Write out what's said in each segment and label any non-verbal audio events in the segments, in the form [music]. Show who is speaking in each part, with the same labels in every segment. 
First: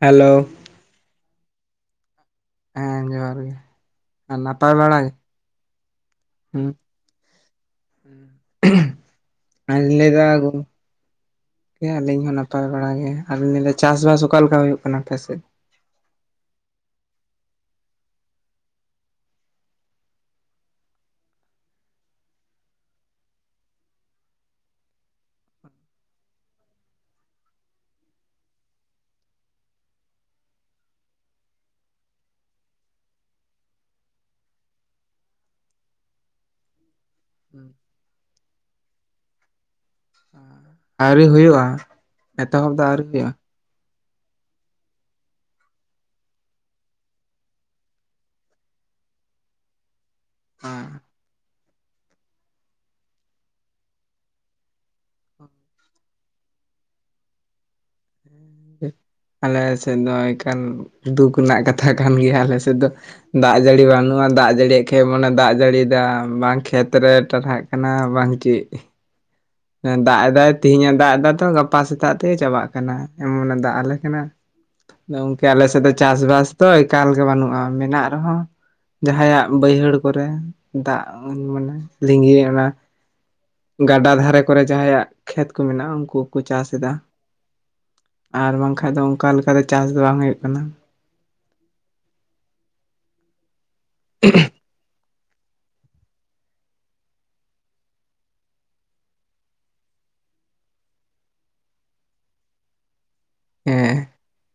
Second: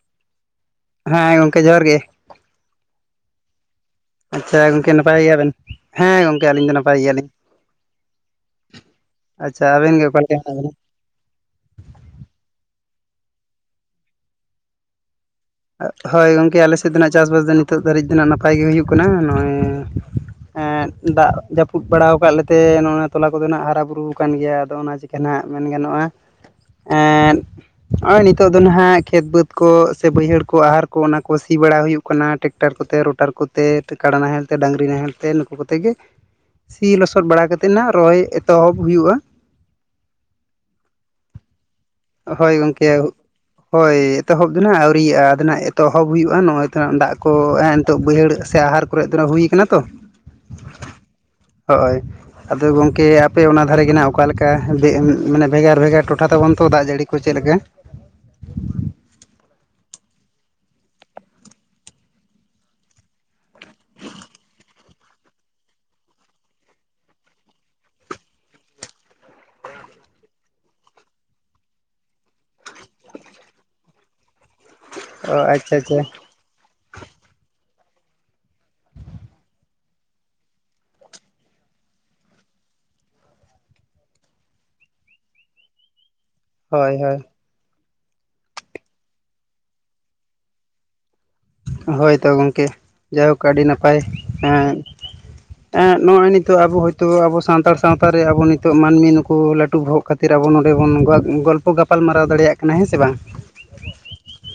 Speaker 1: Hello
Speaker 2: ᱦᱮᱸ ᱜᱚᱝᱠᱮ ᱡᱚᱦᱟᱨ ᱜᱮ
Speaker 1: ᱦᱮᱸ ᱡᱚᱦᱟᱨ ᱜᱮ ᱟᱨ
Speaker 2: ᱟᱪᱪᱷᱟ ᱜᱚᱝᱠᱮ
Speaker 1: ᱵᱟᱲᱟ ᱜᱮ
Speaker 2: ᱱᱟᱯᱟᱭ ᱜᱮᱭᱟᱵᱮᱱ ᱦᱮᱸ ᱜᱚᱝᱠᱮ
Speaker 1: ᱦᱩᱸ
Speaker 2: ᱟᱹᱞᱤᱧ ᱫᱚ ᱱᱟᱯᱟᱭ ᱜᱮᱭᱟᱞᱤᱧ᱾ ᱟᱪᱪᱷᱟ ᱟᱹᱵᱤᱱ ᱜᱮ ᱚᱠᱟᱞᱮᱠᱟ ᱦᱮᱱᱟᱜ ᱵᱮᱱᱟ?
Speaker 1: ᱠᱮ ᱟᱹᱞᱤᱧ ᱦᱚᱸ ᱱᱟᱯᱟᱭ ᱵᱟᱲᱟ ᱜᱮ ᱟᱨ ᱞᱤᱧ ᱞᱟᱹᱭᱮᱫᱟ ᱪᱟᱥᱵᱟᱥ ᱚᱠᱟᱞᱮᱠᱟ ᱦᱩᱭᱩᱜ ᱠᱟᱱᱟ ᱟᱯᱮᱥᱮᱫ?
Speaker 2: ᱦᱳᱭ ᱜᱚᱝᱠᱮ ᱟᱞᱮ ᱥᱮᱫ ᱫᱚᱱᱟᱜ ᱪᱟᱥ ᱵᱟᱥ ᱫᱚ ᱱᱤᱛᱚᱜ ᱫᱷᱟᱹᱨᱤᱡ ᱫᱚᱱᱟᱸᱜ ᱱᱟᱯᱟᱭ ᱜᱮ ᱦᱩᱭᱩᱜ ᱠᱟᱱᱟ ᱱᱚᱜ-ᱚᱭ ᱮᱸᱫ ᱫᱟᱜ ᱡᱟᱹᱯᱩᱫ ᱵᱟᱲᱟᱣᱟᱠᱟᱫ ᱞᱮᱛᱮ ᱱᱚᱜ-ᱟ ᱛᱚᱞᱟ ᱠᱚᱫᱚ ᱱᱟᱜ ᱦᱟᱨᱟ ᱵᱩᱨᱩᱣᱚᱠᱟᱱ ᱜᱮᱭᱟ ᱟᱫᱚ ᱚᱱᱟ ᱪᱤᱠ- [unintelligible] ᱜᱮᱱᱟᱜ ᱢᱮᱱ ᱜᱟᱱᱚᱜ-ᱟ᱾ ᱮᱫ ᱱᱚᱜ-ᱚᱭ ᱱᱤᱛᱚᱜ ᱫᱚ ᱱᱟᱦᱟᱸᱜ ᱠᱷᱮᱛ ᱵᱟᱹᱫᱽ ᱠᱚ ᱥᱮ ᱵᱟᱹᱭᱦᱟᱹᱲ ᱠᱚ ᱟᱦᱟᱨ ᱠᱚ ᱚᱱᱟ ᱠᱚ ᱥᱤ ᱵᱟᱲᱟ ᱦᱩᱭᱩᱜ ᱠᱟᱱᱟ ᱴᱮᱠᱴᱟᱨ ᱠᱚᱛᱮ ᱨᱚᱴᱟᱨ ᱠᱚᱛᱮ ᱠᱟᱰᱟ ᱱᱟᱦᱮᱞ ᱛᱮ ᱰᱟᱹᱝᱨᱤ ᱱᱟᱦᱮᱞ ᱛᱮ ᱱᱩᱠᱩ ᱠᱚᱛᱮ ᱜᱮ᱾ ᱥᱤ ᱞᱚᱥᱚᱫ ᱵᱟᱲᱟ ᱠᱟᱛᱮ ᱱᱟᱜ ᱨᱚᱦᱚᱭ ᱮᱛᱚᱦᱚᱵ ᱦᱩᱭᱩᱜ-ᱟ᱾
Speaker 1: ᱟᱹᱣᱨᱤ ᱦᱩᱭᱩᱜ-ᱟ
Speaker 2: ᱦᱳᱭ
Speaker 1: ᱮᱛᱚᱦᱚᱵ ᱫᱚ
Speaker 2: ᱜᱚᱢᱠᱮ
Speaker 1: ᱟᱹᱣᱨᱤ ᱦᱩᱭᱩᱜ-ᱟ᱾
Speaker 2: ᱦᱳᱭ ᱮᱛᱚᱦᱚᱵ ᱫᱚ ᱱᱟᱜ ᱟᱹᱣᱨᱤᱭᱟᱜ-ᱟ᱾ ᱱᱟᱜ ᱮᱛᱚᱦᱚᱵ ᱦᱩᱭᱩᱜ-ᱟ ᱱᱚᱜ-ᱚᱭ ᱛᱚ ᱦᱟᱸᱜ ᱫᱟᱜ ᱠᱚ ᱱᱤᱛᱚᱜ ᱵᱟᱹᱭᱦᱟᱹᱲ ᱥᱮ ᱟᱦᱟᱨ ᱠᱚᱨᱮ ᱫᱚ ᱱᱟᱜ ᱦᱩᱭ ᱟᱠᱟᱱᱟ ᱛᱚ᱾ ᱦᱳᱭ ᱟᱫᱚ ᱜᱚᱝᱠᱮ ᱟᱯᱮ ᱚᱱᱟ ᱫᱷᱟᱨᱮᱜ ᱜᱮ ᱱᱟᱜ ᱚᱠᱟᱞᱮᱠᱟ ᱢᱟᱱᱮ ᱵᱷᱮᱜᱟᱨ ᱵᱷᱮᱜᱟᱨ ᱴᱚᱴᱷᱟ ᱛᱟᱵᱚᱱ ᱛᱚ ᱫᱟᱜ ᱡᱟᱹᱲᱤ ᱠᱚ ᱪᱮᱫ ᱞᱮᱠᱟ?
Speaker 1: ᱟᱞᱮ ᱥᱮᱫ ᱫᱚ ᱮᱠᱟᱞ ᱫᱩᱠ ᱨᱮᱱᱟᱜ ᱠᱟᱛᱷᱟ ᱠᱟᱱ ᱜᱮᱭᱟ ᱟᱞᱮ ᱥᱮᱫ ᱫᱚ? ᱫᱟᱜ ᱡᱟᱹᱲᱤ ᱵᱟᱹᱱᱩᱜᱼᱟ ᱫᱟᱜ ᱡᱟᱹᱲᱤᱭ ᱠᱷᱮᱡ ᱢᱚᱱᱮ ᱫᱟᱜ ᱡᱟᱹᱲᱤᱭ ᱫᱟᱢ ᱵᱟᱝ ᱠᱷᱮᱛᱨᱮ ᱴᱟᱨᱦᱟᱜ ᱠᱟᱱᱟ ᱵᱟᱝ ᱪᱮᱫ᱾ ᱫᱟᱜ ᱮᱫᱟᱭ ᱛᱮᱦᱤᱧᱮ ᱫᱟᱜ ᱮᱫᱟ ᱛᱚ ᱜᱟᱯᱟ ᱥᱮᱛᱟᱜ ᱛᱮᱭ ᱪᱟᱵᱟᱜ ᱠᱟᱱᱟ ᱮᱢᱚᱱ ᱫᱟᱜ ᱟᱞᱮ ᱠᱟᱱᱟ᱾
Speaker 2: ᱚ
Speaker 1: ᱜᱚᱝᱠᱮ ᱟᱞᱮ
Speaker 2: ᱟᱪᱪᱷᱟ
Speaker 1: ᱥᱮᱫ ᱫᱚ
Speaker 2: ᱟᱪᱪᱷᱟ
Speaker 1: ᱪᱟᱥᱵᱟᱥ ᱛᱚ ᱮᱠᱟᱞ ᱜᱮ ᱵᱟᱹᱱᱩᱜᱼᱟ ᱢᱮᱱᱟᱜ ᱨᱮᱦᱚᱸ ᱡᱟᱦᱟᱸᱭᱟᱜ ᱵᱟᱹᱭᱦᱟᱹᱲ ᱠᱚᱨᱮ ᱫᱟᱜ ᱢᱟᱱᱮ ᱞᱤᱸᱜᱤ ᱚᱱᱟ ᱜᱟᱰᱟ ᱫᱷᱟᱨᱮ ᱠᱚᱨᱮ ᱡᱟᱦᱟᱸᱭᱟᱜ ᱠᱷᱮᱛ ᱠᱚ ᱢᱮᱱᱟᱜᱼᱟ ᱩᱱᱠᱩᱠᱚ ᱪᱟᱥ ᱮᱫᱟ᱾
Speaker 2: ᱦᱳᱭ ᱦᱳᱭ
Speaker 1: ᱟᱨ ᱵᱟᱝᱠᱷᱟᱡ ᱫᱚ ᱚᱱᱠᱟ ᱞᱮᱠᱟ ᱫᱚ ᱪᱟᱥ ᱫᱚ ᱵᱟᱝ ᱦᱩᱭᱩᱜ ᱠᱟᱱᱟ᱾
Speaker 2: ᱦᱳᱭ ᱛᱚ ᱜᱚᱝᱠᱮ ᱡᱟᱭᱦᱳᱠ ᱟᱹᱰᱤ ᱱᱟᱯᱟᱭ ᱮᱸ ᱮᱸᱜ ᱱᱚᱜᱼᱚᱭ ᱱᱤᱛᱚᱜ ᱟᱵᱚ ᱦᱚᱭᱛᱳ ᱟᱵᱚ ᱥᱟᱱᱛᱟᱲ ᱥᱟᱶᱛᱟ ᱨᱮ ᱟᱵᱚ ᱱᱤᱛᱚᱜ ᱢᱟᱹᱱᱢᱤ ᱱᱩᱠᱩ ᱞᱟᱹᱴᱩ ᱵᱚᱦᱚᱜᱽ ᱠᱷᱟᱹᱛᱤᱨ ᱟᱵᱚ ᱱᱚᱰᱮ ᱵᱚᱱ ᱜᱚᱞᱯᱚ ᱜᱟᱯᱟᱞᱢᱟᱨᱟᱣ ᱫᱟᱲᱮᱭᱟᱜ ᱠᱟᱱᱟ ᱦᱮᱸ ᱥᱮ ᱵᱟᱝ?
Speaker 1: ᱦᱮᱸ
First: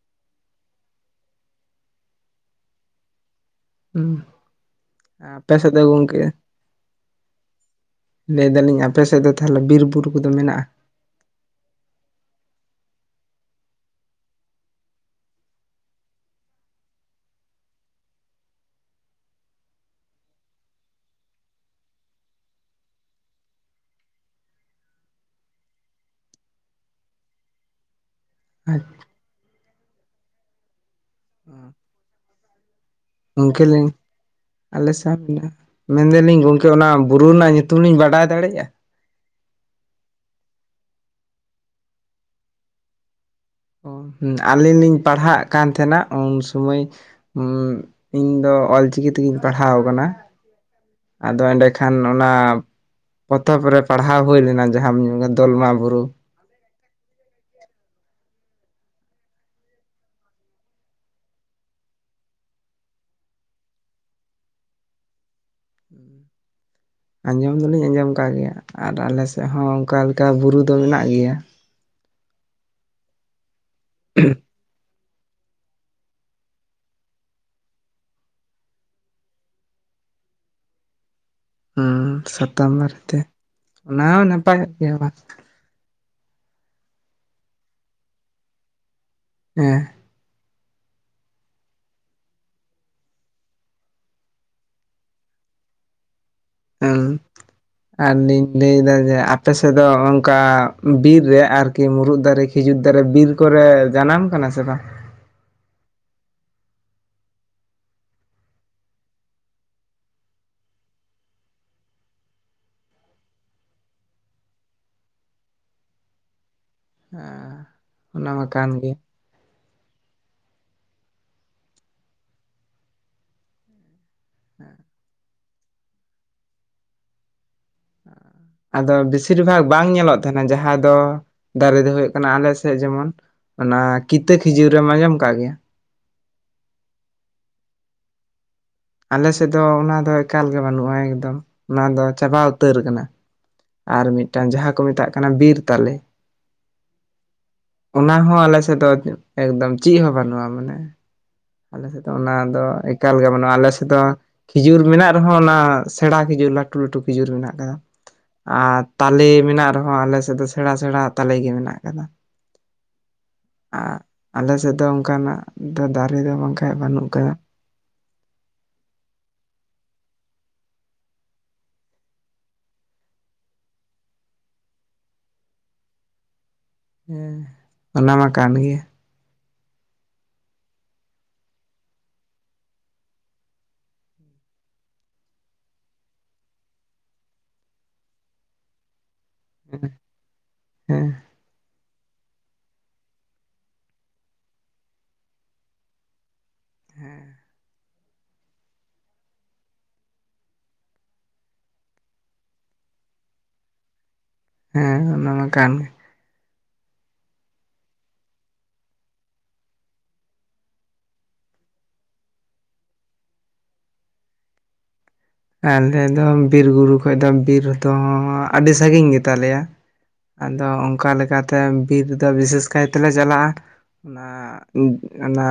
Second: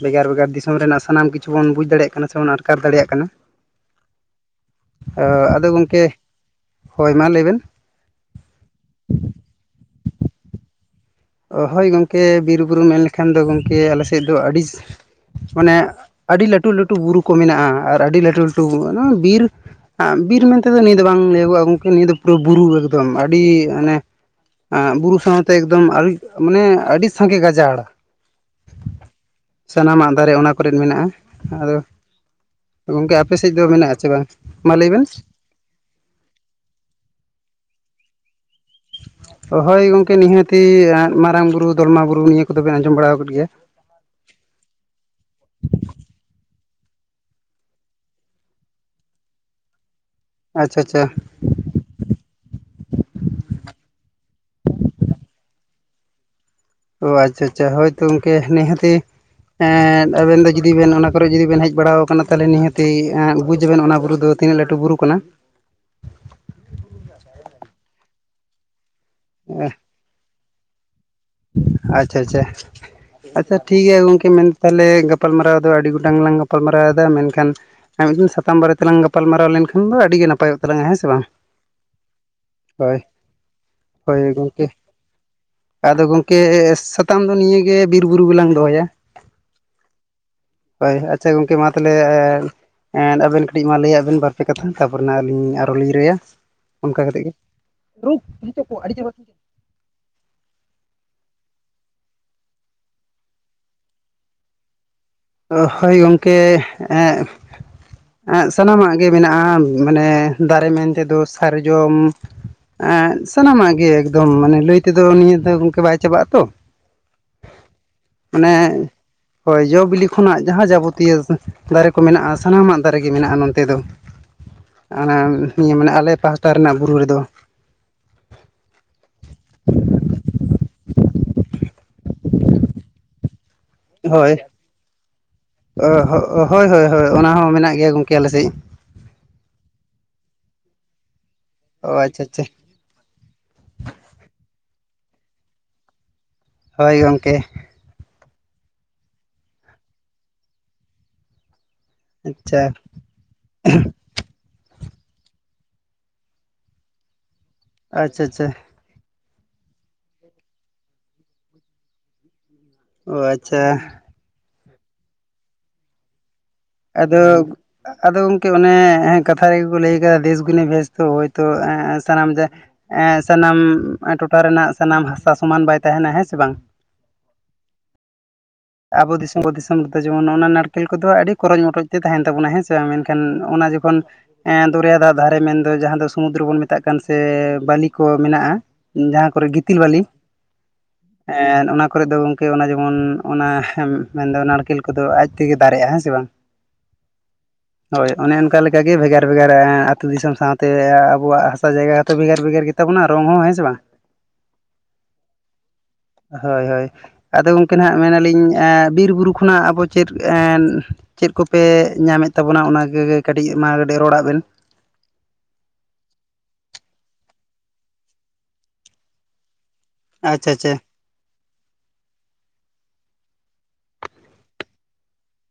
Speaker 2: ᱵᱷᱮᱜᱟᱨ ᱵᱷᱮᱜᱟᱨ ᱫᱤᱥᱚᱢ ᱨᱮᱱᱟᱜ ᱥᱟᱱᱟᱢ ᱠᱤᱪᱷᱩ ᱵᱚᱱ ᱵᱩᱡᱽ ᱫᱟᱲᱮᱭᱟᱜ ᱠᱟᱱᱟ ᱥᱮᱵᱚᱱ ᱟᱴᱠᱟᱨ ᱫᱟᱲᱮᱭᱟᱜ ᱠᱟᱱᱟ᱾
Speaker 1: ᱦᱩᱸ
Speaker 2: ᱟ
Speaker 1: ᱟᱯᱮ
Speaker 2: ᱟᱫᱚ
Speaker 1: ᱥᱮᱫ ᱫᱚ
Speaker 2: ᱜᱚᱝᱠᱮ ᱦᱳᱭ ᱢᱟ ᱞᱟᱹᱭ ᱵᱮᱱ᱾
Speaker 1: ᱞᱟᱹᱭ ᱫᱟᱞᱤᱧ ᱟᱯᱮ ᱥᱮᱫ ᱫᱚ ᱛᱟᱦᱚᱞᱮ ᱵᱤᱨ ᱵᱩᱨᱩ ᱠᱚᱫᱚ ᱢᱮᱱᱟᱜᱼᱟ᱾
Speaker 2: ᱚ ᱦᱳᱭ ᱜᱚᱝᱠᱮ ᱵᱤᱨᱼ ᱵᱩᱨᱩ ᱢᱮᱱ ᱞᱮᱠᱷᱟᱱ ᱫᱚ ᱜᱚᱝᱠᱮ ᱟᱞᱮ ᱥᱮᱫ ᱫᱚ ᱟᱹᱰᱤ ᱢᱟᱱᱮ ᱟᱹᱰᱤ ᱞᱟᱹᱴᱩ ᱞᱟᱹᱴᱩ ᱵᱩᱨᱩ ᱠᱚ ᱢᱮᱱᱟᱜᱼᱟ ᱟᱨ ᱟᱹᱰᱤ ᱞᱟᱹᱴᱩ ᱞᱟᱹᱴᱩ ᱵᱤᱨ ᱵᱤᱨ ᱢᱮᱱᱛᱮᱫᱚ ᱱᱤᱭᱟᱹ ᱫᱚ ᱵᱟᱝ ᱞᱟᱹᱭᱟᱜᱼᱟ ᱜᱚᱝᱠᱮ ᱱᱤᱭᱟᱹ ᱫᱚ ᱯᱩᱨᱚ ᱵᱩᱨᱩ ᱮᱠᱫᱚᱢ ᱟᱹᱰᱤ ᱢᱟᱱᱮ ᱟᱸ ᱵᱩᱨᱩ ᱥᱟᱶᱛᱮ ᱮᱠᱫᱚᱢ ᱢᱟᱱᱮ ᱟᱹᱰᱤ ᱥᱟᱸᱜᱮ ᱜᱟᱡᱟᱲ
Speaker 1: ᱟᱪᱪᱷ
Speaker 2: ᱥᱟᱱᱟᱢᱟᱜ ᱫᱟᱨᱮ ᱚᱱᱟ ᱠᱚᱨᱮᱱ ᱢᱮᱱᱟᱜᱼᱟ ᱟᱫᱚ ᱜᱚᱝᱠᱮ ᱟᱯᱮ ᱥᱮᱫ ᱫᱚ ᱢᱮᱱᱟᱜ ᱟᱥᱮ ᱵᱟᱝ ᱢᱟ ᱞᱟᱹᱭ ᱵᱮᱱ
Speaker 1: ᱢᱮᱱ ᱫᱟᱞᱤᱧ ᱜᱚᱝᱠᱮ ᱚᱱᱟ ᱵᱩᱨᱩ ᱨᱮᱱᱟᱜ ᱧᱩᱛᱩᱢ ᱞᱤᱧ ᱵᱟᱰᱟᱭ ᱫᱟᱲᱮᱭᱟᱜᱼᱟ᱾
Speaker 2: ᱦᱳᱭ ᱜᱚᱝᱠᱮ ᱱᱤᱦᱟᱹᱛᱤ ᱢᱟᱨᱟᱝ ᱵᱩᱨᱩ ᱫᱚᱞᱢᱟ ᱵᱩᱨᱩ ᱱᱤᱭᱟᱹ ᱠᱚᱫᱚ ᱵᱮᱱ ᱟᱸᱡᱚᱢ ᱵᱟᱲᱟ ᱟᱠᱟᱫ ᱜᱮᱭᱟ᱾
Speaker 1: ᱚ ᱟᱹᱞᱤᱧ ᱞᱤᱧ ᱯᱟᱲᱦᱟᱜ ᱠᱟᱱ ᱛᱟᱦᱮᱱᱟ ᱩᱱ ᱥᱚᱢᱚᱭ ᱦᱚᱸ ᱤᱧ ᱫᱚ ᱚᱞᱪᱤᱠᱤ ᱛᱮᱜᱤᱧ ᱯᱟᱲᱦᱟᱣ ᱟᱠᱟᱱᱟ᱾
Speaker 2: ᱟᱪᱪᱷᱟ ᱟᱪᱪᱷᱟ
Speaker 1: ᱟᱫᱚ ᱮᱸᱰᱮᱠᱷᱟᱱ ᱚᱱᱟ ᱯᱚᱛᱚᱵ ᱨᱮ ᱯᱟᱲᱦᱟᱣ ᱦᱩᱭ ᱞᱮᱱᱟ ᱡᱟᱦᱟᱸᱢ ᱧᱩᱢ ᱫᱚᱞᱢᱟ ᱵᱩᱨᱩ᱾
Speaker 2: ᱚ ᱟᱪᱪᱷᱟ ᱟᱪᱪᱷᱟ ᱦᱳᱭᱛᱚ ᱜᱚᱝᱠᱮ ᱱᱤᱦᱟᱹᱛᱤ ᱮᱸ ᱟᱵᱮᱱ ᱫᱚ ᱡᱩᱫᱤ ᱵᱮᱱ ᱚᱱᱟ ᱠᱚᱨᱮ ᱡᱩᱫᱤ ᱵᱮᱱ ᱦᱮᱡ ᱵᱟᱲᱟ ᱟᱠᱟᱱᱟ ᱛᱟᱦᱚᱞᱮ ᱱᱤᱦᱟᱹᱛᱤ ᱵᱩᱡᱽ ᱵᱮᱱ ᱚᱱᱟ ᱵᱩᱨᱩ ᱫᱚ ᱛᱤᱱᱟᱹᱜ ᱞᱟᱹᱴᱩ ᱵᱩᱨᱩ ᱠᱟᱱᱟ᱾
Speaker 1: ᱦᱩᱸ ᱟᱸᱡᱚᱢ ᱫᱚᱞᱤᱧ ᱟᱸᱡᱚᱢ ᱟᱠᱟᱫ ᱜᱮᱭᱟ ᱟᱨ ᱟᱞᱮ ᱥᱮᱫ ᱦᱚᱸ ᱚᱱᱠᱟ ᱞᱮᱠᱟ ᱵᱩᱨᱩ ᱫᱚ ᱢᱮᱱᱟᱜ ᱜᱮᱭᱟ᱾
Speaker 2: ᱟᱪᱪᱷᱟ ᱟᱪᱪᱷᱟ ᱟᱪᱪᱷᱟ ᱴᱷᱤᱠᱜᱮᱭᱟ ᱜᱚᱝᱠᱮ ᱢᱮᱱ ᱛᱟᱦᱚᱞᱮ ᱜᱟᱯ ᱜᱟᱯᱟᱞᱢᱟᱨᱟᱣ ᱫᱚ ᱟᱹᱰᱤ ᱜᱚᱴᱟᱝ ᱞᱟᱝ ᱜᱟᱯᱟᱞᱢᱟᱨᱟᱣ ᱫᱟ ᱢᱮᱱᱠᱷᱟᱱ ᱟᱨ ᱢᱤᱫ ᱫᱤᱱ ᱥᱟᱛᱟᱢ ᱵᱟᱨᱮ ᱛᱮᱞᱟᱝ ᱜᱟᱯᱟᱞᱢᱟᱨᱟᱣ ᱞᱮᱱᱠᱷᱟᱱ ᱫᱚ ᱟᱹᱰᱤ ᱜᱮ ᱱᱟᱯᱟᱭᱚᱜ ᱛᱟᱞᱟᱝᱟ ᱦᱮᱸ ᱥᱮ ᱵᱟᱝ᱾
Speaker 1: ᱦᱚᱸ ᱥᱟᱛᱟᱢ
Speaker 2: ᱦᱳᱭ
Speaker 1: ᱵᱟᱨᱮᱛᱮ ᱚᱱᱟ ᱦᱚᱸ
Speaker 2: ᱦᱳᱭ ᱜᱚᱝᱠᱮ
Speaker 1: ᱱᱟᱯᱟᱭᱚᱜ ᱜᱮᱭᱟ ᱵᱟᱝ᱾
Speaker 2: ᱟᱫᱚ ᱜᱚᱝᱠᱮ ᱥᱟᱛᱟᱢ ᱫᱚ ᱱᱤᱭᱟᱹᱜᱮ ᱵᱤᱨ ᱵᱩᱨᱩ ᱜᱮᱞᱟᱝ ᱫᱚᱦᱚᱭᱟ᱾
Speaker 1: ᱦᱮᱸ
Speaker 2: ᱦᱳᱭ ᱟᱪᱪᱷᱟ ᱜᱚᱝᱠᱮ ᱢᱟ ᱛᱟᱦᱚᱞᱮ ᱮᱸ ᱟᱵᱮᱱ ᱠᱟᱹᱴᱤᱡ ᱢᱟ ᱞᱟᱹᱭᱟᱜ ᱵᱮᱱ ᱵᱟᱨᱯᱮ ᱠᱟᱛᱷᱟ ᱛᱟᱨᱯᱚᱨᱮ ᱱᱟᱜ ᱟᱹᱞᱤᱧ ᱟᱨᱚ ᱞᱤᱧ ᱞᱟᱹᱭᱟ᱾
Speaker 1: ᱦᱮᱸ ᱟᱨᱞᱤᱧ ᱞᱟᱹᱭᱫᱟ ᱡᱮ ᱟᱯ ᱟᱯᱮᱥ ᱫᱚ ᱚᱱᱠᱟ ᱵᱤᱨ ᱨᱮ ᱟᱨᱠᱤ ᱢᱩᱨᱩᱫ ᱫᱟᱨᱮ ᱠᱷᱤᱡᱩᱨ ᱫᱟᱨᱮ ᱵᱤᱨ ᱠᱚᱨᱮ ᱡᱟᱱᱟᱢ ᱠᱟᱱᱟ ᱥᱮ ᱵᱟᱝ᱾
Speaker 2: ᱦᱳᱭ ᱜᱚᱢᱠᱮ ᱮᱸ ᱮ ᱥᱟᱱᱟᱢᱟᱜ ᱜᱮ ᱢᱮᱱᱟᱜᱼᱟ ᱢᱟᱱᱮ ᱫᱟᱨᱮ ᱢᱮᱱ ᱛᱮᱫᱚ ᱥᱟᱨᱡᱚᱢ ᱮ ᱥᱟᱱᱟᱢᱟᱜ ᱜᱮ ᱮᱠᱫᱚᱢ ᱢᱟᱱᱮ ᱞᱟᱹᱭ ᱛᱮᱫᱚ ᱱᱤᱭᱟᱹ ᱫᱚ ᱜᱚᱝᱠᱮ ᱵᱟᱭ ᱪᱟᱵᱟᱜ ᱟᱛᱚ᱾
Speaker 1: ᱟ ᱚᱱᱟᱢᱟ ᱠᱟᱱ ᱜᱮ᱾
Speaker 2: ᱦᱚᱭ ᱡᱚ ᱵᱤᱞᱤ ᱠᱷᱚᱱᱟᱜ ᱡᱟᱦᱟᱸ ᱡᱟᱵᱚᱛᱤᱭᱚ ᱫᱟᱨᱮ ᱠᱚ ᱢᱮᱱᱟᱜᱼᱟ ᱥᱟᱱᱟᱢᱟᱜ ᱫᱟᱨᱮ ᱜᱮ ᱢᱮᱱᱟᱜᱼᱟ ᱱᱚᱛᱮ ᱫᱚ᱾ ᱚᱱᱟ ᱱᱤᱭᱟᱹ ᱢᱟᱱᱮ ᱟᱞᱮ ᱯᱟᱦᱴᱟ ᱨᱮᱱᱟᱜ ᱵᱩᱨᱩ ᱨᱮᱫᱚ᱾
Speaker 1: ᱟᱫᱚ ᱵᱮᱥᱤᱨ ᱵᱷᱟᱜᱽ ᱵᱟᱝ ᱧᱮᱞᱚᱜ ᱛᱟᱦᱮᱱᱟ ᱡᱟᱦᱟᱸ ᱫᱚ ᱫᱟᱨᱮ ᱫᱚ ᱦᱩᱭᱩᱜ ᱠᱟᱱᱟ ᱟᱞᱮ ᱥᱮᱫ ᱡᱮᱢᱚᱱ ᱚᱱᱟ ᱠᱤᱛᱟᱹ ᱠᱷᱤᱡᱩᱨᱮᱢ ᱟᱸᱡᱚᱢ ᱠᱟᱜ ᱜᱮᱭᱟ᱾
Speaker 2: ᱚ ᱦᱳᱭ ᱦᱳᱭ ᱦᱳᱭ ᱚᱱᱟ ᱦᱚᱸ ᱢᱮᱱᱟᱜ ᱜᱮᱭᱟ ᱜᱚᱢᱠᱮ ᱟᱞᱮ ᱥᱮᱫ᱾
Speaker 1: ᱟᱞᱮ ᱥᱮᱫ ᱫᱚ ᱚᱱᱟ ᱫᱚ ᱮᱠᱟᱞ ᱜᱮ ᱵᱟᱹᱱᱩᱜᱼᱟ ᱮᱠᱫᱚᱢ ᱚᱱᱟ
Speaker 2: ᱚ
Speaker 1: ᱫᱚ
Speaker 2: ᱟᱪᱪᱷᱟ
Speaker 1: ᱪᱟᱵᱟ
Speaker 2: ᱟᱪᱪᱷᱟ
Speaker 1: ᱩᱛᱟᱹᱨ ᱟᱠᱟᱱᱟ᱾ ᱟᱨ ᱢᱤᱫᱴᱟᱱ ᱡᱟᱦᱟᱸ ᱠᱚ ᱢᱮᱛᱟᱜ ᱠᱟᱱᱟ ᱵᱤᱨ ᱛᱟᱞᱮ᱾
Speaker 2: ᱦᱳᱭ ᱜᱚᱢᱠᱮ
Speaker 1: ᱚᱱᱟ ᱦᱚᱸ ᱟᱞᱮ ᱥᱮᱫ ᱫᱚ ᱮᱠᱫᱚᱢ ᱪᱮᱫ ᱦᱚᱸ ᱵᱟᱹᱱᱩᱜᱼᱟ ᱢᱟᱱᱮ᱾ ᱟᱞᱮ ᱥᱮᱫ ᱫᱚ ᱚᱱᱟ ᱫᱚ
Speaker 2: ᱟᱪᱪᱷᱟ
Speaker 1: ᱮᱠᱟᱞ ᱜᱮ ᱵᱟᱹᱱᱩᱜᱼᱟ ᱟᱞᱮ ᱥᱮᱫ ᱫᱚ ᱠᱷᱤᱡᱩᱨ ᱢᱮᱱᱟᱜ ᱨᱮᱦᱚᱸ ᱚᱱᱟ ᱥᱮᱬᱟ ᱠᱷᱤᱡᱩᱨ ᱞᱟᱹᱴᱩ ᱞᱟᱹᱴᱩ ᱠᱷᱤᱡᱩᱨ ᱢᱮᱱᱟᱜ ᱟᱠᱟᱫᱟ
Speaker 2: ᱟᱪᱪᱷᱟ ᱟᱪᱪᱷᱟ
Speaker 1: ᱟᱨ ᱛᱟᱞᱮ ᱢᱮᱱᱟᱜ ᱨᱮᱦᱚᱸ ᱟᱞᱮ ᱥᱮᱫ ᱫᱚ ᱥᱮᱬᱟ ᱥᱮᱬᱟ ᱛᱟᱞᱮ ᱜᱮ ᱢᱮᱱᱟᱜ ᱟᱠᱟᱫᱟ᱾
Speaker 2: ᱚ ᱟᱪᱪᱷᱟ
Speaker 1: ᱟᱞᱮ ᱥᱮᱫ ᱫᱚ ᱚᱱᱠᱟᱱᱟᱜ ᱫᱚ ᱫᱟᱨᱮ ᱫᱚ ᱵᱟᱝᱠᱷᱟᱱ
Speaker 2: ᱟᱫᱚ ᱟᱫᱚ ᱜᱚᱝᱠᱮ ᱚᱱᱮ ᱠᱟᱛᱷᱟ ᱨᱮᱜᱮ ᱠᱚ ᱞᱟᱹᱭ ᱠᱟᱫᱟ ᱫᱮᱥ ᱜᱩᱱᱤ ᱵᱷᱮᱥ ᱛᱚ ᱦᱚᱭᱛᱳ ᱥᱟᱱᱟᱢ ᱡᱮ ᱮᱸ ᱥᱟᱱᱟᱢ ᱴᱚᱴᱷᱟ ᱨᱮᱱᱟᱜ ᱥᱟᱱᱟᱢ ᱦᱟᱥᱟ ᱥᱚᱢᱟᱱ ᱵᱟᱭ ᱛᱟᱦᱮᱱᱟ ᱦᱮᱸ ᱥᱮ ᱵᱟᱝ᱾
Speaker 1: ᱦᱮᱸ ᱚᱱᱟ ᱢᱟ ᱠᱟᱱ ᱜᱮᱭᱟ᱾
Speaker 2: ᱟᱵᱚ ᱫᱤᱥᱚᱢ ᱫᱤᱥᱚᱢ ᱨᱮᱫᱚ ᱡᱮᱢᱚᱱ ᱚᱱᱟ ᱱᱟᱲᱠᱮᱞ ᱠᱚᱫᱚ ᱟᱹᱰᱤ ᱠᱷᱚᱨᱚᱪ ᱢᱚᱴᱚᱡ ᱛᱮ ᱛᱟᱦᱮᱱ ᱛᱟᱵᱚᱱᱟ ᱦᱮᱸᱥᱮ ᱵᱟᱝ ᱢᱮᱱᱠᱷᱟᱱ ᱚᱱᱟ ᱡᱚᱠᱷᱚᱱ ᱮᱸ ᱫᱚᱨᱭᱟ ᱫᱟᱜ ᱫᱷᱟᱨᱮ ᱢᱮᱱᱫᱚ ᱡᱟᱦᱟᱸ ᱫᱚ ᱥᱩᱚᱢᱩᱫᱨᱚ ᱵᱚᱱ ᱢᱮᱛᱟᱜ ᱠᱟᱱ ᱥᱮ ᱵᱟᱟᱹᱞᱤ ᱠᱚ ᱢᱮᱱᱟᱜᱼᱟ᱾ ᱡᱟᱦᱟᱸ ᱠᱚᱨᱮ ᱜᱤᱛᱤᱞ ᱵᱟᱹᱞᱤ
Speaker 1: ᱦᱮᱸ
Speaker 2: ᱚᱱᱟ ᱠᱚᱨᱮ ᱫᱚ ᱜᱚᱝᱠᱮ ᱚᱱᱟ ᱡᱮᱢᱚᱱ ᱚᱱᱟ ᱢᱮᱱᱫᱚ ᱱᱟᱲᱠᱮᱞ ᱠᱚᱫᱚ ᱟᱡ ᱛᱮᱜᱮ ᱫᱟᱨᱮᱜᱼᱟ ᱦᱮᱸ ᱥᱮ ᱵᱟᱝ᱾
Speaker 1: ᱦᱮᱸ᱾
Speaker 2: ᱦᱳᱭ ᱚᱱᱮ ᱚᱱᱠᱟ ᱞᱮᱠᱟ ᱜᱮ ᱮ ᱵᱷᱮᱜᱟᱨ ᱵᱷᱮᱜᱟᱨ ᱟᱹᱛᱩ ᱫᱤᱥᱚᱢ ᱥᱟᱶᱛᱮ ᱟᱵᱚᱣᱟᱜ ᱦᱟᱥᱟ ᱡᱟᱭᱜᱟ ᱦᱚᱸᱛᱚ ᱵᱷᱮᱜᱟᱨ ᱵᱷᱮᱜᱟᱨ ᱜᱮ ᱛᱟᱵᱚᱱᱟ ᱨᱚᱝ ᱦᱚᱸ, ᱦᱮᱸ ᱥᱮ ᱵᱟᱝ?
Speaker 1: ᱦᱮᱸ ᱚᱱᱟ ᱢᱟ ᱠᱟᱱ ᱜᱮ᱾
Speaker 2: ᱦᱳᱭ ᱦᱳᱭ, ᱟᱫᱚ ᱜᱚᱝᱠᱮ ᱱᱟᱦᱱᱟᱜ ᱢᱮᱱᱟᱞᱤᱧ ᱮᱸ ᱵᱤᱨ ᱵᱩᱨᱩ ᱠᱷᱚᱱᱟᱜ ᱟᱵᱚ ᱪᱮᱫ ᱮᱸ ᱪᱮᱫ ᱠᱚᱯᱮ ᱧᱟᱢᱮᱫ ᱛᱟᱵᱚᱱᱟ ᱚᱱᱟ ᱠᱚᱜᱮ ᱠᱟᱹᱴᱤᱡ ᱢᱟ ᱠᱟᱹᱴᱤᱡ ᱨᱚᱲᱟᱜ ᱵᱮᱱ᱾
Speaker 1: ᱟᱞᱮ ᱫᱚ ᱵᱤᱨ ᱵᱩᱨᱩ ᱠᱷᱚᱡ ᱫᱚ ᱵᱤᱨ ᱫᱚ ᱟᱹᱰᱤ ᱥᱟᱺᱜᱤᱧ ᱜᱮᱛᱟᱞᱮᱭᱟ,
Speaker 2: ᱟᱪᱪᱷᱟ
Speaker 1: ᱟᱫᱚ
Speaker 2: ᱟᱪᱪᱷᱟ
Speaker 1: ᱚᱱᱠᱟ ᱞᱮᱠᱟ ᱛᱮ ᱵᱤᱨ ᱫᱚ ᱵᱤᱥᱮᱥ ᱠᱟᱭᱛᱮ ᱞᱮ ᱪᱟᱞᱟᱜᱼᱟ ᱚᱱᱟ ᱚᱱᱟ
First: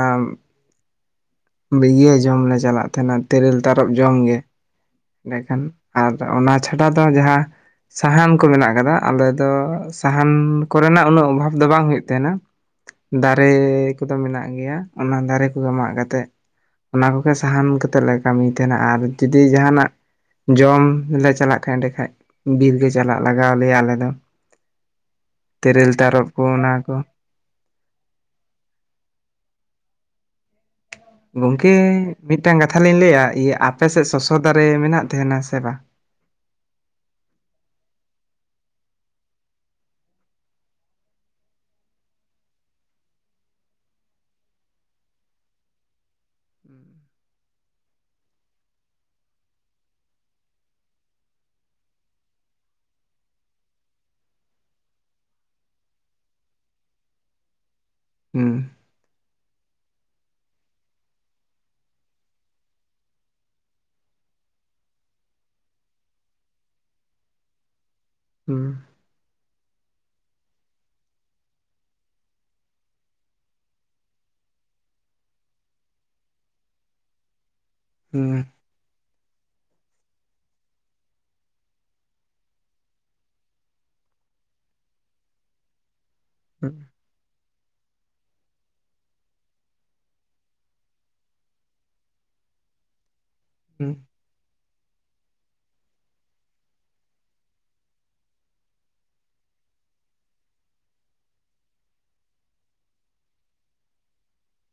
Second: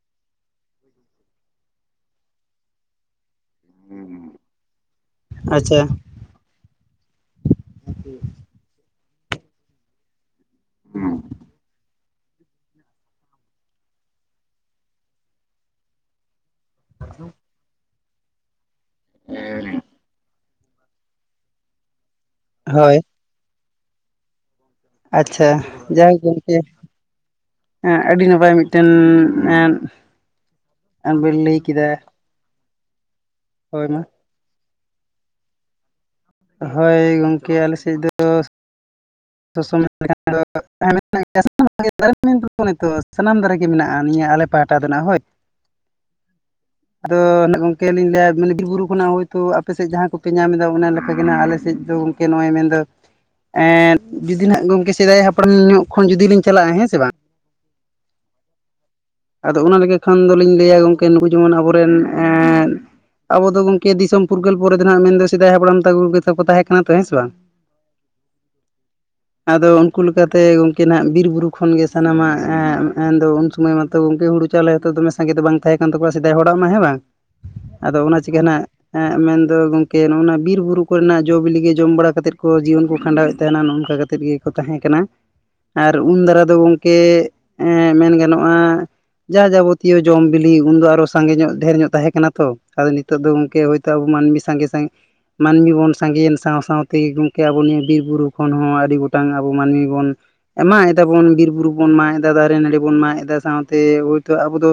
Speaker 1: ᱤᱭᱟᱹ ᱡᱚᱢ ᱞᱮ ᱪᱟᱞᱟᱜ ᱛᱟᱦᱮᱱᱟ ᱛᱮᱨᱮᱞ ᱛᱟᱨᱚᱵ ᱡᱚᱢ ᱜᱮ, ᱮᱸᱰᱮᱠᱷᱟᱱ
Speaker 2: ᱟᱪᱪᱷᱟ
Speaker 1: ᱟᱨ ᱚᱱᱟ ᱪᱷᱟᱰᱟ ᱫᱚ ᱡᱟᱦᱟᱸ ᱥᱟᱦᱟᱱ ᱠᱚ ᱢᱮᱱᱟᱜ ᱟᱠᱟᱫᱟ ᱟᱞᱮ ᱫᱚ ᱥᱟᱦᱟᱱ ᱠᱚᱨᱮᱱᱟᱜ ᱩᱱᱟᱹᱜ ᱚᱵᱷᱟᱵᱽ ᱫᱚ ᱵᱟᱝ ᱦᱩᱭᱩᱜ ᱛᱟᱦᱮᱱᱟ, ᱫᱟᱨᱮ ᱠᱚᱫᱚ ᱢᱮᱱᱟᱜ ᱜᱮᱭᱟ ᱚᱱᱟ ᱫᱟᱨᱮ ᱠᱚᱜᱮ ᱢᱟᱜ ᱠᱟᱛᱮᱫ ᱚᱱᱟ ᱠᱚᱜᱮ ᱥᱟᱦᱟᱱ ᱠᱟᱛᱮᱫ ᱞᱮ ᱠᱟᱹᱢᱤᱭ ᱛᱟᱦᱮᱱᱟ, ᱟᱨ ᱡᱩᱫᱤ ᱡᱟᱦᱟᱱᱟᱜ ᱡᱚᱢ ᱞᱮ ᱪᱟᱞᱟᱜ ᱛᱟᱦᱮᱸᱜ ᱮᱸᱰᱮ ᱠᱷᱟᱡ, ᱵᱤᱨ ᱜᱮ
Speaker 2: ᱦᱳᱭ
Speaker 1: ᱪᱟᱞᱟᱜ ᱞᱟᱜᱟᱣ ᱞᱮᱭᱟ ᱟᱞᱮ ᱫᱚ᱾
Speaker 2: ᱟᱪᱪᱷᱟ
Speaker 1: ᱛᱮᱨᱮᱞ
Speaker 2: ᱡᱟᱭᱦᱳᱠ
Speaker 1: ᱛᱟᱨᱚᱵ ᱠᱚ
Speaker 2: ᱜᱚᱝᱠᱮ᱾
Speaker 1: ᱚᱱᱟ ᱠᱚ
Speaker 2: ᱮᱸ ᱟᱹᱰᱤ ᱱᱟᱯᱟᱭ ᱢᱤᱫᱴᱮᱱ ᱮᱸᱫ
Speaker 1: ᱜᱚᱝᱠᱮ ᱢᱤᱫᱴᱟᱝ ᱠᱟᱛᱷᱟ ᱞᱤᱧ ᱞᱟᱹᱭᱟ, ᱤᱭᱟᱹ ᱟᱯᱮ
Speaker 2: ᱦᱳᱭ ᱢᱟ
Speaker 1: ᱥᱮᱫ ᱥᱚᱥᱚ ᱫᱟᱨᱮ ᱢᱮᱱᱟᱜ ᱛᱟᱦᱮᱱᱟ ᱥᱮ ᱵᱟᱝ?
Speaker 2: ᱦᱳᱭ ᱜᱚᱝᱠᱮ ᱟᱞᱮ ᱥᱮᱫ ᱫᱚ ᱥᱚᱥᱚ [inaudible] [inaudible] ᱥᱟᱱᱟᱢ ᱫᱟᱨᱮ ᱜᱮ ᱢᱮᱱᱟᱜᱼᱟ ᱱᱤᱭᱟᱹ ᱟᱞᱮ ᱯᱟᱦᱴᱟ ᱫᱚ ᱱᱟᱦᱟᱜ ᱦᱳᱭ᱾
Speaker 1: ᱦᱩᱸ᱾
Speaker 2: ᱟᱫᱚ ᱱᱟᱜ ᱜᱚᱝᱠᱮ ᱞᱤᱧ ᱞᱟᱹᱭᱟ ᱢᱟᱱᱮ ᱵᱤᱨ ᱵᱩᱨᱩ ᱠᱷᱚᱱᱟᱜ ᱦᱳᱭᱛᱳ ᱟᱯᱮ ᱥᱮᱫ ᱡᱟᱦᱟᱸ ᱠᱚᱯᱮ ᱧᱟᱢ ᱮᱫᱟ ᱚᱱᱟ ᱞᱮᱠᱟ ᱜᱮ ᱱᱟᱜ ᱟᱞᱮ ᱥᱮᱫ ᱫᱚ ᱠᱮ ᱱᱚᱜᱼᱚᱭ ᱢᱮᱱᱫᱚ ᱮᱸ ᱡᱩᱫᱤ ᱦᱟᱦᱟᱜ ᱜᱚᱝᱠᱮ ᱥᱮᱫᱟᱭ ᱦᱟᱯᱲᱟᱢ ᱧᱚᱜ ᱠᱷᱚᱱ ᱡᱩᱫᱤ ᱞᱤᱧ ᱪᱟᱞᱟᱜᱼᱟ, ᱦᱮᱸ ᱥᱮ ᱵᱟᱝ?
Speaker 1: ᱦᱩᱸ᱾
Speaker 2: ᱟᱫᱚ ᱚᱱᱟ ᱞᱮᱠᱟ ᱠᱷᱟᱱ ᱫᱚᱞᱤᱧ ᱞᱟᱹᱭᱟ ᱜᱚᱝᱠᱮ ᱱᱩᱠᱩ ᱡᱮᱢᱚᱱ ᱟᱵᱚᱨᱮᱱ ᱮᱸ ᱟᱵᱚ ᱫᱚ ᱜᱚᱝᱠᱮ ᱫᱤᱥᱚᱢ ᱯᱷᱩᱨᱜᱟᱹᱞ ᱯᱚᱨᱮ ᱫᱚ ᱱᱟᱦᱟᱜ ᱢᱮᱱᱫᱚ ᱥᱮᱫᱟᱭ ᱦᱟᱯᱲᱟᱢ ᱛᱟᱠᱚ ᱜᱮᱛᱚ ᱠᱚ ᱛᱟᱦᱮᱸ ᱠᱟᱱᱟ ᱛᱚ, ᱦᱮᱸ ᱥᱮ ᱵᱟᱝ?
Speaker 1: ᱦᱩᱸ᱾
Speaker 2: ᱟᱫᱚ ᱩᱱᱠᱩ ᱞᱮᱠᱟ ᱛᱮ ᱜᱚᱝᱠᱮ ᱱᱟᱦᱟᱜ ᱵᱤᱨ ᱵᱩᱨᱩ ᱠᱷᱚᱱ ᱜᱮ ᱥᱟᱱᱟᱢᱟᱜ ᱮᱸ ᱢᱮᱱᱫᱚ ᱩᱱ ᱥᱚᱢᱚᱭ ᱢᱟ ᱛᱚ ᱜᱚᱝᱠᱮ ᱦᱩᱱᱩ ᱪᱟᱣᱞᱮ ᱦᱚᱸᱛᱚ ᱫᱚᱢᱮ ᱥᱟᱸᱜᱮ ᱫᱚ ᱵᱟᱝ ᱛᱟᱦᱮᱸ ᱠᱟᱱ ᱛᱟᱠᱚᱣᱟ ᱥᱮᱫᱟᱭ ᱦᱚᱲᱟᱜ ᱢᱟ, ᱦᱮᱸ ᱵᱟᱝ? ᱟᱫᱚ ᱚᱱᱟ
Speaker 1: ᱦᱩᱸ
Speaker 2: ᱪᱤᱠᱟᱹ ᱱᱟᱜ ᱮᱸᱜ ᱢᱮᱱᱫᱚ ᱜᱚᱝᱠᱮ ᱱᱚᱜᱼᱚ ᱱᱟ ᱵᱤᱨ ᱵᱩᱨᱩ ᱠᱚᱨᱮᱱᱟᱜ ᱡᱚ ᱵᱤᱞᱤ ᱜᱮ ᱡᱚᱢ ᱵᱟᱲᱟ ᱠᱟᱛᱮᱫ ᱠᱚ ᱡᱤᱭᱚᱱ ᱠᱚ ᱠᱷᱟᱸᱰᱟᱣᱮᱫ ᱛᱮ ᱚᱱᱟ ᱱᱚ-ᱚᱱᱠᱟ ᱠᱟᱛᱮᱫ ᱜᱮᱠᱚ ᱛᱟᱦᱮᱸ ᱠᱟᱱᱟ᱾ ᱟᱨ ᱩᱱ ᱫᱟᱨᱟ ᱫᱚ
Speaker 1: ᱦᱩᱸ
Speaker 2: ᱜᱚᱝᱠᱮ ᱢᱮᱱ ᱮᱸ ᱢᱮᱱ ᱜᱟᱱᱚᱜᱼᱟ ᱡᱟ ᱡᱟᱵᱚᱛᱤᱭᱚ ᱡᱚᱢ ᱵᱤᱞᱤ ᱩᱱᱫᱚ ᱟᱨᱚ ᱥᱟᱸᱜᱮ ᱧᱚᱜ ᱰᱷᱮᱨ ᱧᱚᱜ ᱛᱟᱦᱮᱸ ᱠᱟᱱᱟ ᱛᱚ, ᱟᱫᱚ ᱱᱤᱛ ᱛᱚᱜ ᱫᱚ ᱜᱚᱝᱠᱮ ᱦᱳᱭᱛᱳ
Speaker 1: ᱦᱩᱸ
Speaker 2: ᱟᱵᱚ ᱢᱟᱹᱱᱢᱤ ᱥᱟᱜᱮ ᱥᱟᱸᱜᱮ ᱢᱟᱱᱢᱤ ᱵᱚᱱ ᱥᱟᱸᱜᱮᱭᱮᱱ ᱥᱟᱶ ᱥᱟᱶᱛᱮ ᱜᱚᱝᱠᱮ ᱟᱵᱚ ᱱᱣᱭᱟᱹ ᱵᱤᱨ ᱵᱩᱨᱩ ᱠᱷᱚᱱ ᱦᱚᱸ ᱟᱹᱰᱤ ᱜᱚᱴᱟᱝ ᱟᱵᱚ ᱢᱟᱹᱱᱢᱤ ᱵᱚᱱ ᱮᱸ ᱢᱟᱜ ᱮᱫᱟᱵᱚᱱ ᱵᱤᱨ ᱵᱩᱨᱩ ᱵᱚᱱ ᱢᱟᱜ ᱮᱫᱟ, ᱫᱟᱨᱮ ᱱᱟᱹᱲᱤ ᱵᱚᱱ ᱢᱟᱜ ᱮᱫᱟ, ᱥᱟᱶᱛᱮ ᱦᱳᱭᱛᱳ ᱟᱵᱚ ᱫᱚ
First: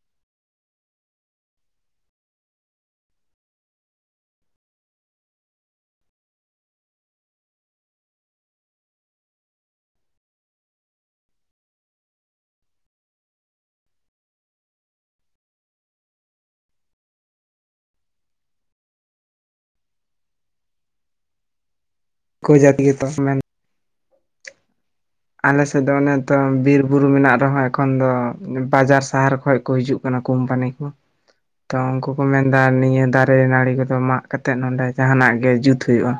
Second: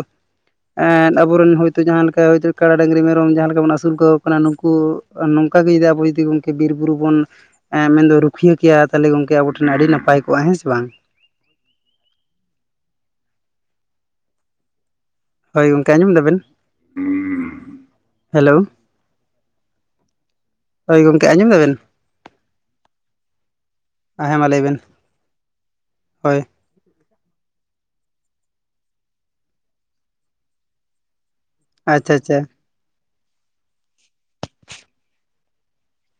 Speaker 2: ᱮᱸᱫ ᱟᱵᱚᱨᱮᱱ ᱦᱳᱭᱛᱳ ᱡᱟᱦᱟᱸ ᱞᱮᱠᱟ ᱦᱳᱭᱛᱳ ᱠᱟᱲᱟ, ᱰᱟᱹᱝᱨᱤ, ᱢᱮᱨᱚᱢ ᱡᱟᱦᱟᱸ ᱞᱮᱠᱟ ᱵᱚᱱ ᱟᱹᱥᱩᱞ ᱠᱟᱠᱚ ᱠᱟᱱᱟ ᱱᱩᱱᱠᱩ ᱮᱸ ᱱᱚᱝᱠᱟ ᱜᱮ ᱡᱩᱫᱤ ᱟᱵᱚ ᱡᱩᱫᱤ ᱜᱚᱝᱠᱮ ᱵᱤᱨ ᱵᱩᱨᱩ ᱵᱚᱱ ᱮᱸ ᱢᱮᱱᱫᱚ ᱨᱩᱠ ᱠᱷᱤᱭᱟᱹᱠᱮᱭᱟ ᱛᱟᱞᱦᱮ ᱜᱚᱝᱠᱮ ᱟᱵᱚ ᱴᱷᱮᱱ ᱟᱹᱰᱤ ᱱᱟᱯᱟᱭ ᱠᱚᱜᱼᱟ, ᱦᱮᱸ ᱥᱮ ᱵᱟᱝ? ᱦᱳᱭ ᱜᱚᱝᱠᱮ ᱟᱸᱡᱚᱢ ᱫᱟᱵᱤᱱ? ᱦᱮᱞᱳ, ᱦᱳᱭ ᱜᱚᱝᱠᱮ, ᱟᱸᱡᱚᱢ ᱫᱟᱵᱮᱱ?
Speaker 1: ᱠᱩ ᱡᱟᱹᱛ ᱜᱮᱛᱚ ᱢᱮᱱ
Speaker 2: ᱮᱸ ᱦᱮᱸ ᱢᱟ ᱞᱟᱹᱭᱵᱮᱱ
Speaker 1: ᱟᱞᱮᱥᱮᱫ ᱫᱚ ᱚᱱᱮ ᱛᱚ ᱵᱤᱨ ᱵᱩᱨᱩ ᱢᱮᱱᱟᱜ ᱨᱮᱦᱚᱸ ᱮᱠᱷᱚᱱ ᱫᱚ ᱵᱟᱡᱟᱨ ᱥᱟᱦᱮᱨ ᱠᱷᱚᱱ ᱠᱚ ᱦᱤᱡᱩᱜ ᱠᱟᱱᱟ ᱠᱳᱢᱯᱟᱱᱤ ᱠᱚ᱾ ᱛᱚ ᱩᱱᱠᱩ
Speaker 2: ᱟᱪᱪᱷᱟ
Speaker 1: ᱠᱚ
Speaker 2: ᱟᱪᱪᱷᱟ
Speaker 1: ᱢᱮᱱᱫᱟ ᱱᱤᱭᱟᱹ ᱫᱟᱨᱮ ᱱᱟᱹᱲᱤ ᱠᱚᱫᱚ ᱢᱟᱜ ᱠᱟᱛᱮᱫ ᱱᱚᱰᱮ ᱡᱟᱦᱟᱱᱟᱜ ᱜᱮ ᱡᱩᱛ ᱦᱩᱭᱩᱜᱼᱟ